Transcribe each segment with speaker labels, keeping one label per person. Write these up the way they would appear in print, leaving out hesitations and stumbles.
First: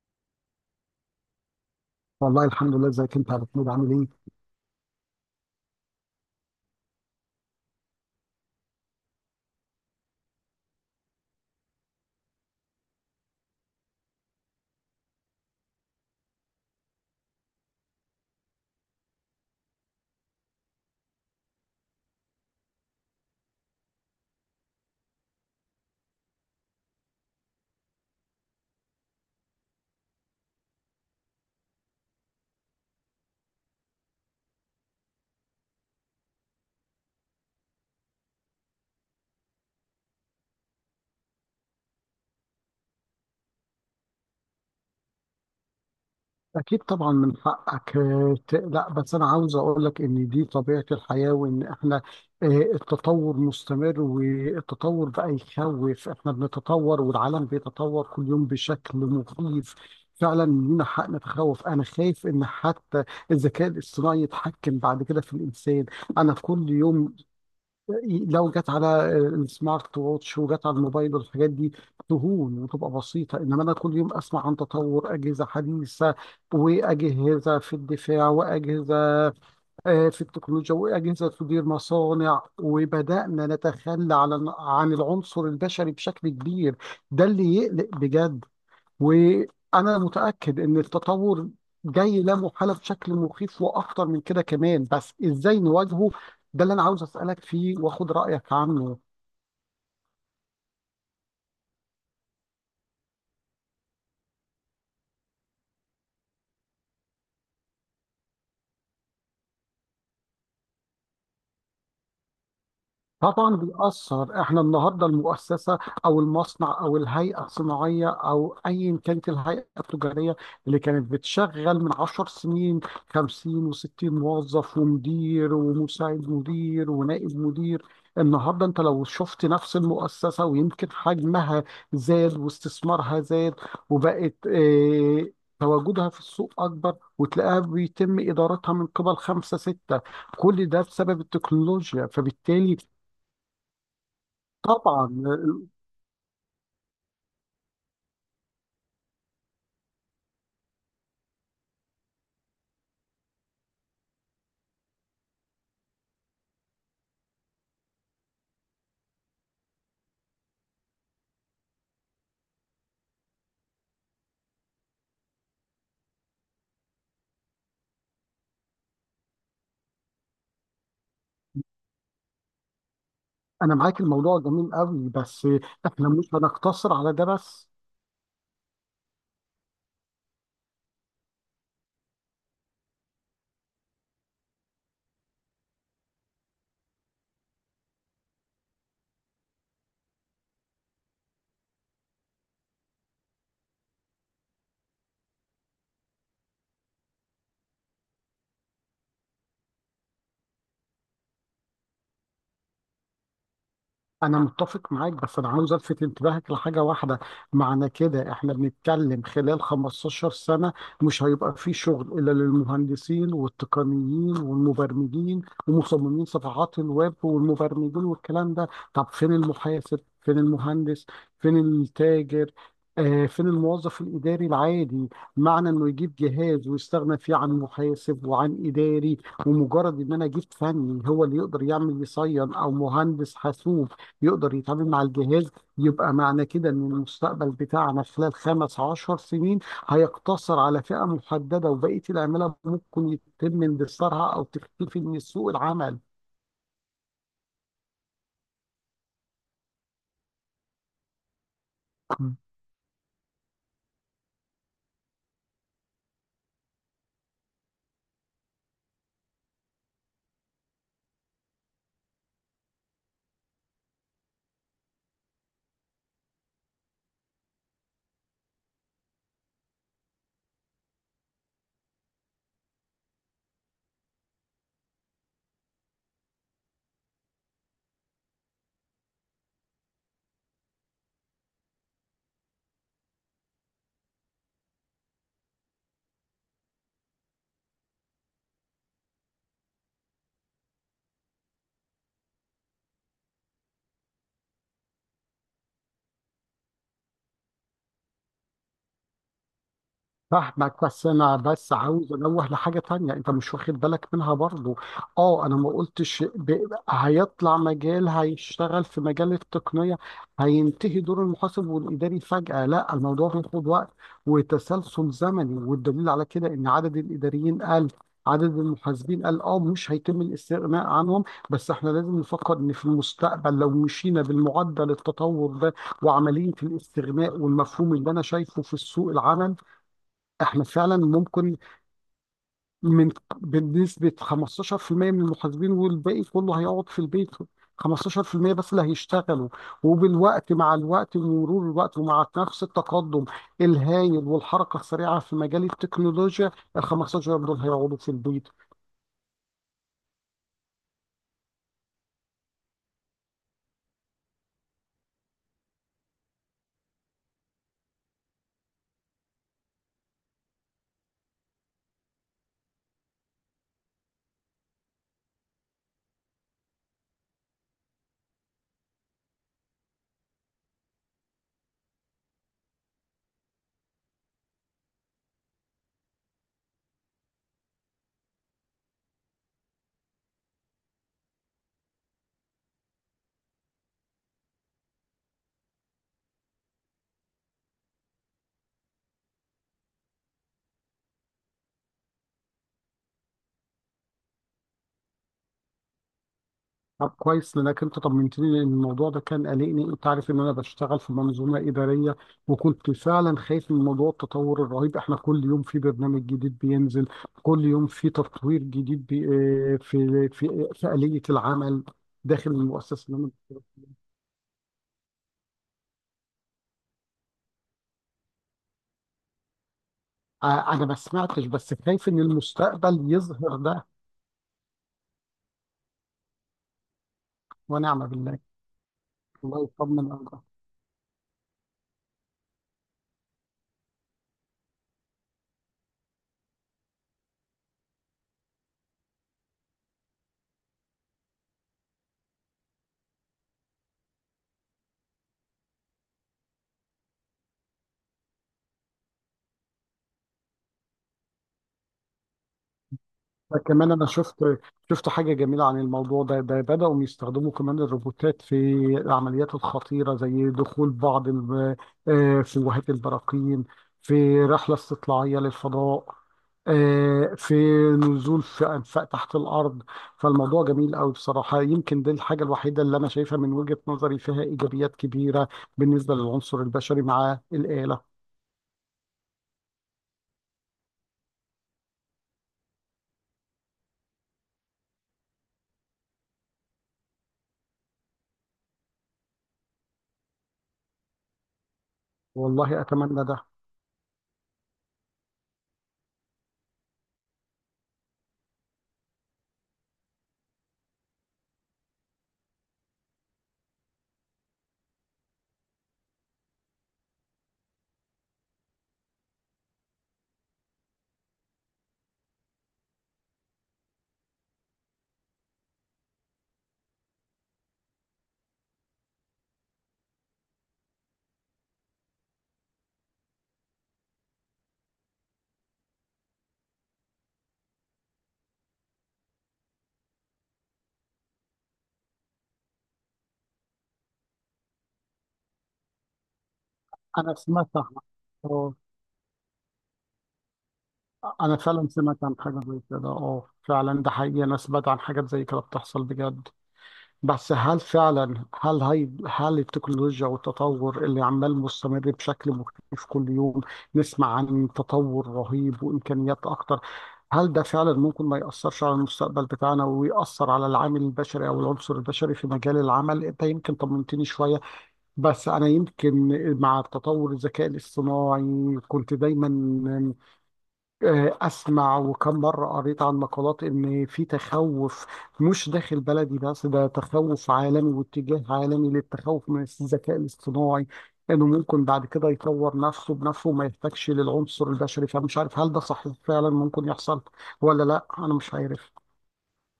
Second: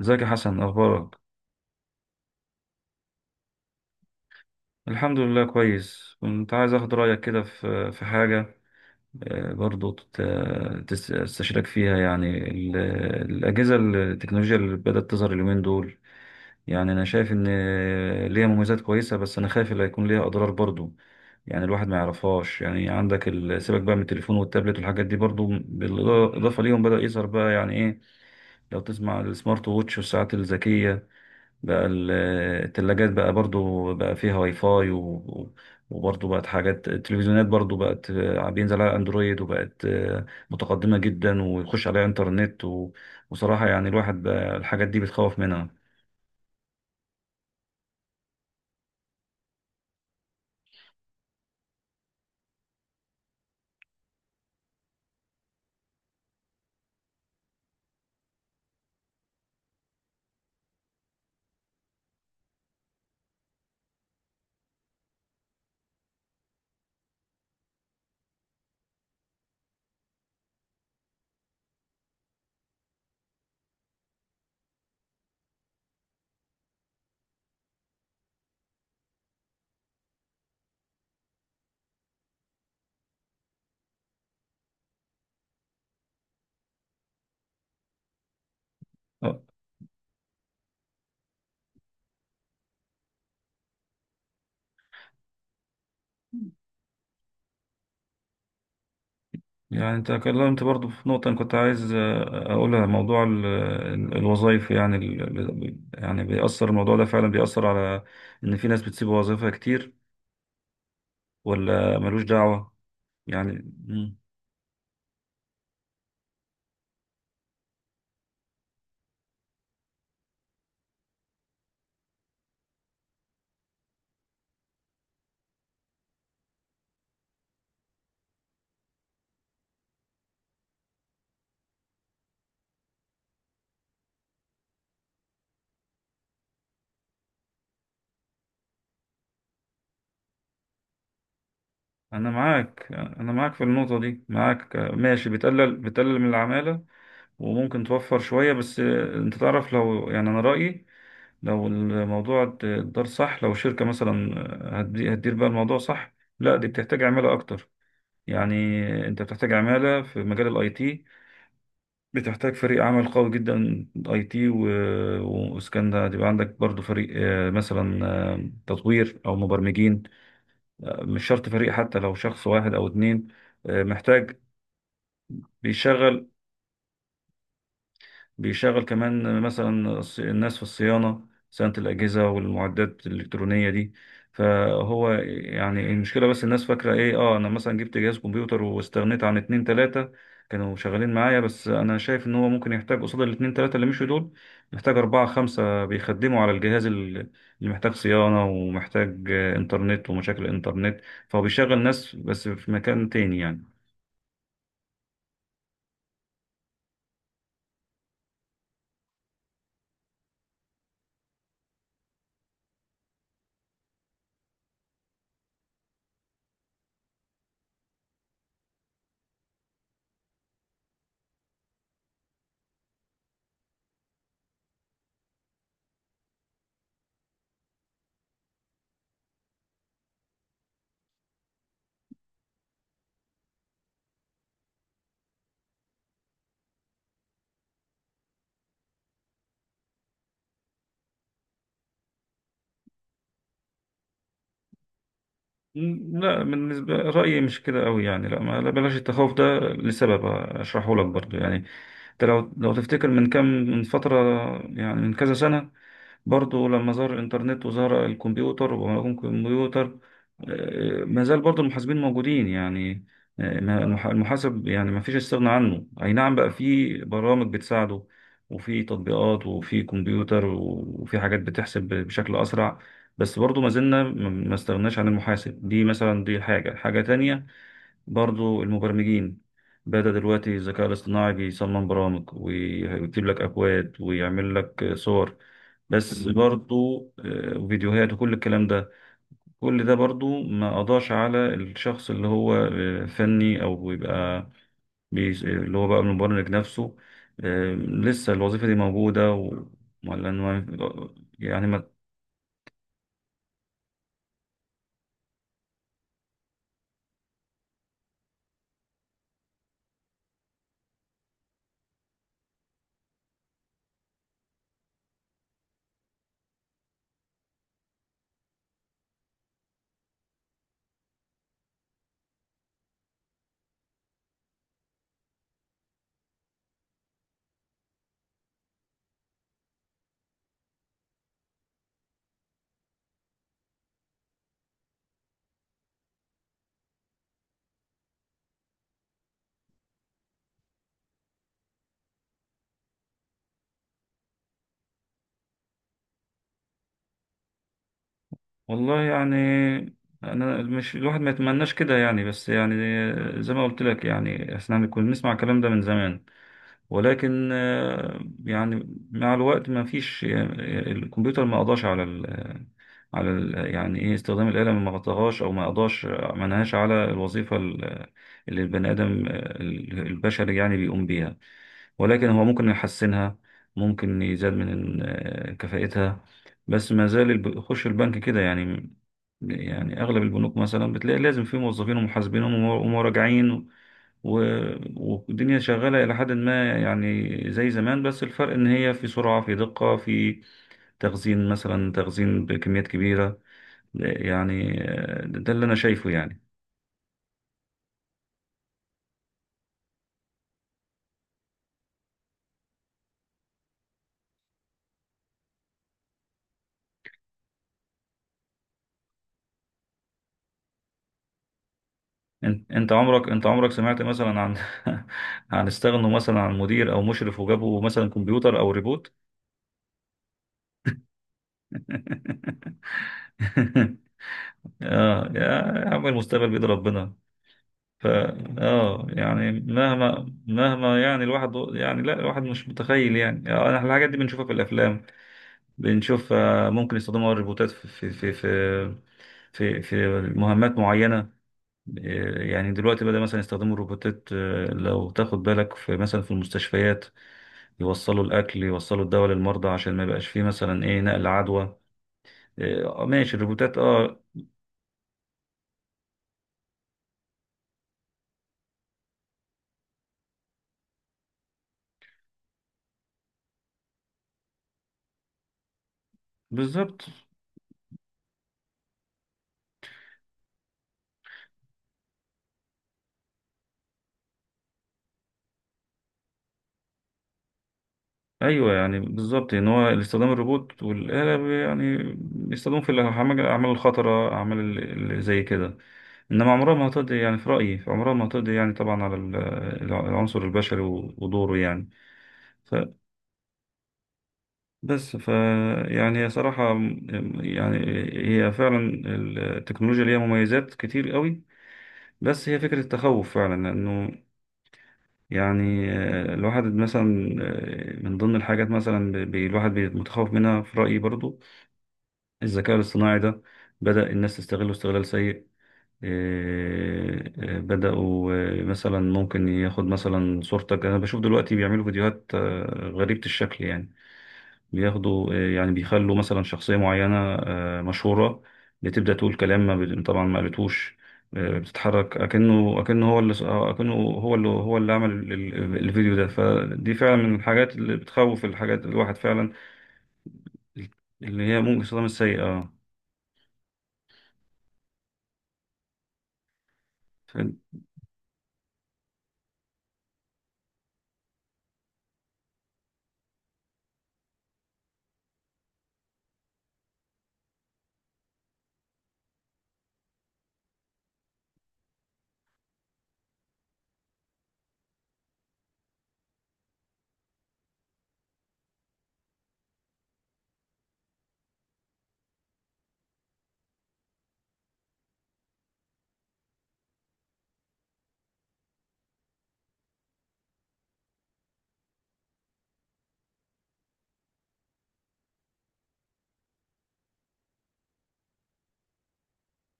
Speaker 1: ازيك يا حسن اخبارك.
Speaker 2: والله، الحمد لله. ازيك انت يا محمود عامل ايه؟
Speaker 1: الحمد لله كويس. كنت عايز اخد رايك كده في حاجه. برضو تستشيرك فيها. يعني الاجهزه التكنولوجيا اللي بدات تظهر اليومين دول، يعني انا شايف ان ليها مميزات كويسه، بس انا خايف اللي هيكون ليها اضرار برضو، يعني الواحد ما يعرفهاش. يعني عندك سيبك بقى من التليفون والتابلت والحاجات دي، برضو بالاضافه ليهم بدا يظهر بقى يعني ايه، لو تسمع السمارت ووتش والساعات الذكيه. بقى التلاجات بقى برضو بقى فيها واي فاي و- وبرضو بقت حاجات. التلفزيونات برضو بقت، بينزل عليها اندرويد وبقت متقدمة جدا ويخش عليها انترنت. وصراحة يعني الواحد بقى الحاجات دي بتخوف منها.
Speaker 2: اكيد طبعا، من حقك تقلق، بس انا عاوز اقول لك ان دي طبيعه الحياه، وان احنا التطور مستمر. والتطور بقى يخوف. احنا بنتطور والعالم بيتطور كل يوم بشكل مخيف. فعلا لينا حق نتخوف. انا خايف ان حتى الذكاء الاصطناعي يتحكم بعد كده في الانسان. انا في كل يوم لو جت على السمارت ووتش وجت على الموبايل والحاجات دي تهون وتبقى بسيطة، إنما أنا كل يوم أسمع عن تطور أجهزة حديثة، وأجهزة في الدفاع، وأجهزة في التكنولوجيا، وأجهزة تدير مصانع، وبدأنا نتخلى عن العنصر البشري بشكل كبير. ده اللي يقلق بجد.
Speaker 1: آه،
Speaker 2: وانا متاكد ان التطور جاي لا محاله بشكل مخيف واخطر من كده كمان، بس ازاي نواجهه؟ ده اللي انا عاوز اسالك فيه واخد رايك عنه.
Speaker 1: يعني انت اتكلمت برضو في نقطة أنا كنت عايز اقولها، موضوع الوظايف. يعني يعني بيأثر الموضوع ده، فعلا بيأثر على ان في ناس بتسيب وظائفها كتير، ولا ملوش دعوة.
Speaker 2: طبعا
Speaker 1: يعني
Speaker 2: بيأثر. احنا النهارده المؤسسه او المصنع او الهيئه الصناعيه او ايا كانت الهيئه التجاريه اللي كانت بتشغل من 10 سنين 50 و60 موظف ومدير ومساعد مدير ونائب مدير. النهارده انت لو شفت نفس المؤسسه ويمكن حجمها زاد واستثمارها زاد، وبقت تواجدها في السوق اكبر، وتلاقيها بيتم ادارتها من قبل خمسه سته. كل ده بسبب التكنولوجيا،
Speaker 1: انا
Speaker 2: فبالتالي
Speaker 1: معاك انا معاك في النقطه دي، معاك
Speaker 2: طبعا.
Speaker 1: ماشي، بتقلل من العماله وممكن توفر شويه. بس انت تعرف، لو يعني انا رايي، لو الموضوع اتدار صح، لو شركه مثلا هتدير بقى الموضوع صح، لا دي بتحتاج عماله اكتر. يعني انت بتحتاج عماله في مجال الاي تي، بتحتاج فريق عمل قوي جدا اي تي واسكان ده، يبقى عندك برضو فريق مثلا تطوير او مبرمجين، مش شرط فريق، حتى لو شخص واحد او اتنين.
Speaker 2: انا معاك الموضوع
Speaker 1: محتاج،
Speaker 2: جميل قوي، بس احنا
Speaker 1: بيشغل
Speaker 2: مش هنقتصر على ده بس.
Speaker 1: بيشغل كمان مثلا الناس في الصيانة، صيانة الأجهزة والمعدات الإلكترونية دي. فهو يعني، المشكلة بس الناس فاكرة إيه، آه، أنا مثلا جبت جهاز كمبيوتر واستغنيت عن اتنين تلاتة كانوا شغالين معايا، بس أنا شايف إن هو ممكن يحتاج قصاد الاتنين تلاتة اللي مشوا دول محتاج أربعة خمسة بيخدموا على الجهاز اللي محتاج صيانة ومحتاج إنترنت ومشاكل إنترنت. فهو بيشغل ناس بس في مكان تاني يعني.
Speaker 2: أنا متفق معاك، بس أنا عاوز ألفت انتباهك لحاجة واحدة. معنى كده إحنا بنتكلم خلال 15 سنة مش هيبقى في شغل إلا للمهندسين والتقنيين والمبرمجين ومصممين صفحات الويب والمبرمجين والكلام ده. طب فين المحاسب؟ فين المهندس؟ فين التاجر؟ فين الموظف الإداري العادي؟ معنى إنه يجيب جهاز ويستغنى فيه عن محاسب وعن إداري، ومجرد إن أنا جبت فني هو اللي يقدر يعمل يصين أو مهندس حاسوب يقدر يتعامل مع الجهاز، يبقى معنى كده ان المستقبل بتاعنا خلال 15 سنين هيقتصر على فئة محددة، وبقية العمالة ممكن يتم اندثارها او تختفي من سوق العمل.
Speaker 1: لا بالنسبة رأيي مش كده قوي يعني، لا ما لا، بلاش التخوف ده لسبب أشرحه لك برضو. يعني انت، لو تفتكر من كام، من فترة، يعني من كذا سنة، برضو لما ظهر الإنترنت وظهر الكمبيوتر ومعلومة الكمبيوتر، ما زال برضو المحاسبين موجودين يعني. المحاسب يعني ما فيش استغنى عنه، أي نعم بقى في برامج بتساعده وفي تطبيقات وفي كمبيوتر وفي حاجات بتحسب بشكل أسرع، بس برضو ما زلنا ما استغناش عن المحاسب. دي مثلا دي حاجة تانية، برضو المبرمجين بدأ دلوقتي الذكاء الاصطناعي بيصمم برامج ويكتب لك أكواد ويعمل لك صور، بس برضو وفيديوهات وكل الكلام ده. كل ده برضو ما قضاش على الشخص اللي هو فني أو بيبقى اللي هو بقى المبرمج نفسه. لسه الوظيفة دي موجودة ولا
Speaker 2: فاهمك، بس
Speaker 1: إنه-
Speaker 2: انا
Speaker 1: يعني
Speaker 2: بس عاوز انوه لحاجه تانية انت مش واخد بالك منها برضو. اه، انا ما قلتش هيطلع مجال، هيشتغل في مجال التقنيه، هينتهي دور المحاسب والاداري فجاه. لا، الموضوع بياخد وقت وتسلسل زمني، والدليل على كده ان عدد الاداريين قل، عدد المحاسبين قال. اه مش هيتم الاستغناء عنهم، بس احنا لازم نفكر ان في المستقبل لو مشينا بالمعدل التطور ده وعمليه الاستغناء والمفهوم اللي انا شايفه في سوق العمل، احنا فعلا ممكن من بنسبة 15% من المحاسبين، والباقي كله هيقعد في البيت. 15% بس اللي هيشتغلوا، مع الوقت ومرور الوقت ومع نفس التقدم الهايل والحركة السريعة في مجال التكنولوجيا، ال 15 دول هيقعدوا في البيت.
Speaker 1: والله يعني، انا مش، الواحد ما يتمناش كده يعني، بس يعني زي ما قلت لك، يعني احنا كنا بنسمع الكلام ده من زمان، ولكن يعني مع الوقت ما فيش، الكمبيوتر ما قضاش على ال يعني ايه، استخدام الآلة ما غطاهاش او ما قضاش ما نهاش على الوظيفة اللي البني آدم البشري يعني بيقوم بيها، ولكن هو ممكن يحسنها، ممكن يزاد من كفاءتها. بس ما زال يخش البنك كده يعني، يعني أغلب البنوك مثلا بتلاقي لازم في موظفين ومحاسبين ومراجعين، و... والدنيا شغالة إلى حد ما يعني زي زمان، بس الفرق إن هي في سرعة في دقة في تخزين، مثلا تخزين بكميات كبيرة. يعني ده اللي أنا شايفه يعني.
Speaker 2: طب كويس، لانك انت طمنتني، لان الموضوع ده كان قلقني. انت عارف ان انا بشتغل في منظومه اداريه، وكنت فعلا خايف من موضوع التطور الرهيب. احنا كل يوم في برنامج جديد بينزل، كل يوم في تطوير جديد بي آه، في في في آلية العمل داخل
Speaker 1: انت انت
Speaker 2: المؤسسه
Speaker 1: عمرك
Speaker 2: اللي
Speaker 1: انت
Speaker 2: انا...
Speaker 1: عمرك سمعت مثلا عن عن استغنوا مثلا عن مدير او مشرف وجابوا مثلا كمبيوتر او ريبوت؟
Speaker 2: أنا ما سمعتش، بس خايف ان المستقبل يظهر ده.
Speaker 1: اه يا، يا عم المستقبل بيد ربنا. ف
Speaker 2: ونعم بالله.
Speaker 1: اه يعني
Speaker 2: الله يطمن
Speaker 1: مهما
Speaker 2: عليك.
Speaker 1: مهما يعني الواحد يعني، لا الواحد مش متخيل يعني. احنا الحاجات دي بنشوفها في الافلام، بنشوف ممكن يستخدموا الروبوتات في مهمات معينة. يعني دلوقتي بدأ مثلا يستخدموا الروبوتات، لو تاخد بالك في مثلا في المستشفيات، يوصلوا الأكل يوصلوا الدواء للمرضى عشان ما يبقاش فيه مثلا، إيه، نقل عدوى. إيه، آه ماشي الروبوتات
Speaker 2: كمان انا
Speaker 1: آه.
Speaker 2: شفت حاجه جميله عن الموضوع ده. بداوا يستخدموا كمان الروبوتات في العمليات الخطيره، زي دخول بعض فلوهات البراكين، في رحله استطلاعيه للفضاء،
Speaker 1: بالظبط.
Speaker 2: في نزول في انفاق تحت الارض. فالموضوع جميل قوي بصراحه. يمكن دي الحاجه الوحيده اللي انا شايفها من وجهه نظري فيها ايجابيات كبيره بالنسبه للعنصر البشري مع الاله.
Speaker 1: أيوه يعني بالظبط إن هو استخدام الروبوت والآلة يعني بيستخدموا في الأعمال، الأعمال الخطرة، أعمال اللي زي كده. إنما عمرها ما هتقضي، يعني في رأيي عمرها ما هتقضي يعني طبعا على العنصر البشري ودوره يعني.
Speaker 2: والله اتمنى ده.
Speaker 1: فبس. يعني هي صراحة، يعني هي فعلا التكنولوجيا ليها مميزات كتير قوي، بس هي فكرة التخوف فعلا انه، يعني، الواحد مثلا، من ضمن الحاجات مثلا الواحد متخوف منها في رأيي، برضو الذكاء الاصطناعي ده بدأ الناس تستغله استغلال سيء. بدأوا مثلا ممكن ياخد مثلا صورتك، أنا بشوف دلوقتي بيعملوا فيديوهات غريبة الشكل يعني، بياخدوا يعني بيخلوا مثلا شخصية معينة مشهورة بتبدأ تقول كلام ما بت- طبعا ما قالتوش، بتتحرك أكنه هو اللي هو اللي عمل الفيديو ده. فدي فعلا من
Speaker 2: انا سمعت
Speaker 1: الحاجات اللي بتخوف
Speaker 2: عنها.
Speaker 1: الحاجات الواحد فعلا، اللي
Speaker 2: انا
Speaker 1: هي ممكن
Speaker 2: فعلا
Speaker 1: صدام
Speaker 2: سمعت عن حاجه
Speaker 1: السيئة.
Speaker 2: زي كده. اه فعلا ده حقيقي. انا سمعت عن حاجات زي كده بتحصل بجد، بس هل فعلا هل هي هل التكنولوجيا والتطور اللي عمال مستمر بشكل مختلف كل يوم نسمع عن تطور رهيب وامكانيات اكتر، هل ده فعلا ممكن ما يأثرش على المستقبل بتاعنا ويأثر على العامل البشري او العنصر البشري في مجال العمل؟ انت يمكن طمنتني شويه، بس انا يمكن مع تطور الذكاء الاصطناعي كنت دايما أسمع، وكم مرة قريت عن مقالات إن في تخوف مش داخل بلدي بس، ده تخوف عالمي واتجاه عالمي للتخوف من الذكاء الاصطناعي، إنه ممكن بعد كده يطور نفسه بنفسه وما يحتاجش للعنصر البشري. فمش عارف هل ده صحيح فعلا ممكن يحصل ولا لا، أنا مش عارف.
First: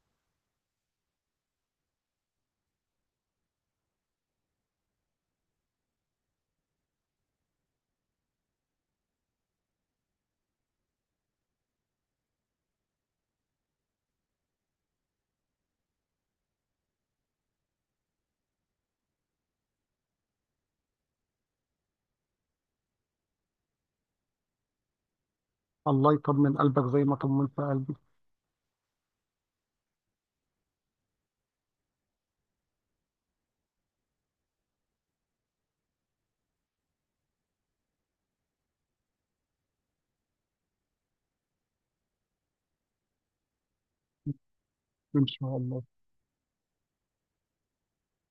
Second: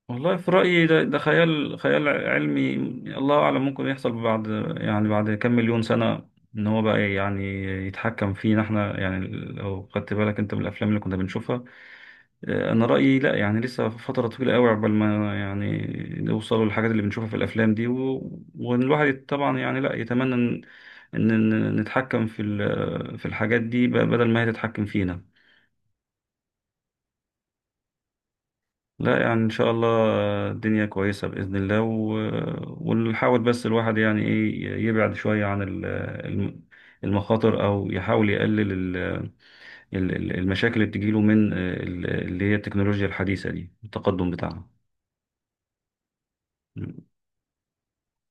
Speaker 1: والله في رأيي ده خيال، خيال علمي. الله أعلم ممكن يحصل بعد، يعني بعد كام مليون سنة، إن هو بقى يعني يتحكم فينا إحنا، يعني لو خدت بالك أنت من الأفلام اللي كنا بنشوفها. أنا رأيي لأ، يعني لسه فترة طويلة أوي عقبال ما يعني نوصلوا للحاجات اللي بنشوفها في الأفلام دي. والواحد طبعا يعني لأ، يتمنى إن، إن نتحكم في في الحاجات دي بدل ما هي تتحكم فينا.
Speaker 2: الله يطمن قلبك زي ما طمنت قلبي.
Speaker 1: لا يعني ان شاء الله الدنيا كويسة بإذن الله، ونحاول بس الواحد يعني ايه يبعد شوية عن الم- المخاطر، او يحاول يقلل المشاكل اللي بتجيله من اللي هي التكنولوجيا الحديثة دي التقدم بتاعها.
Speaker 2: إن شاء الله.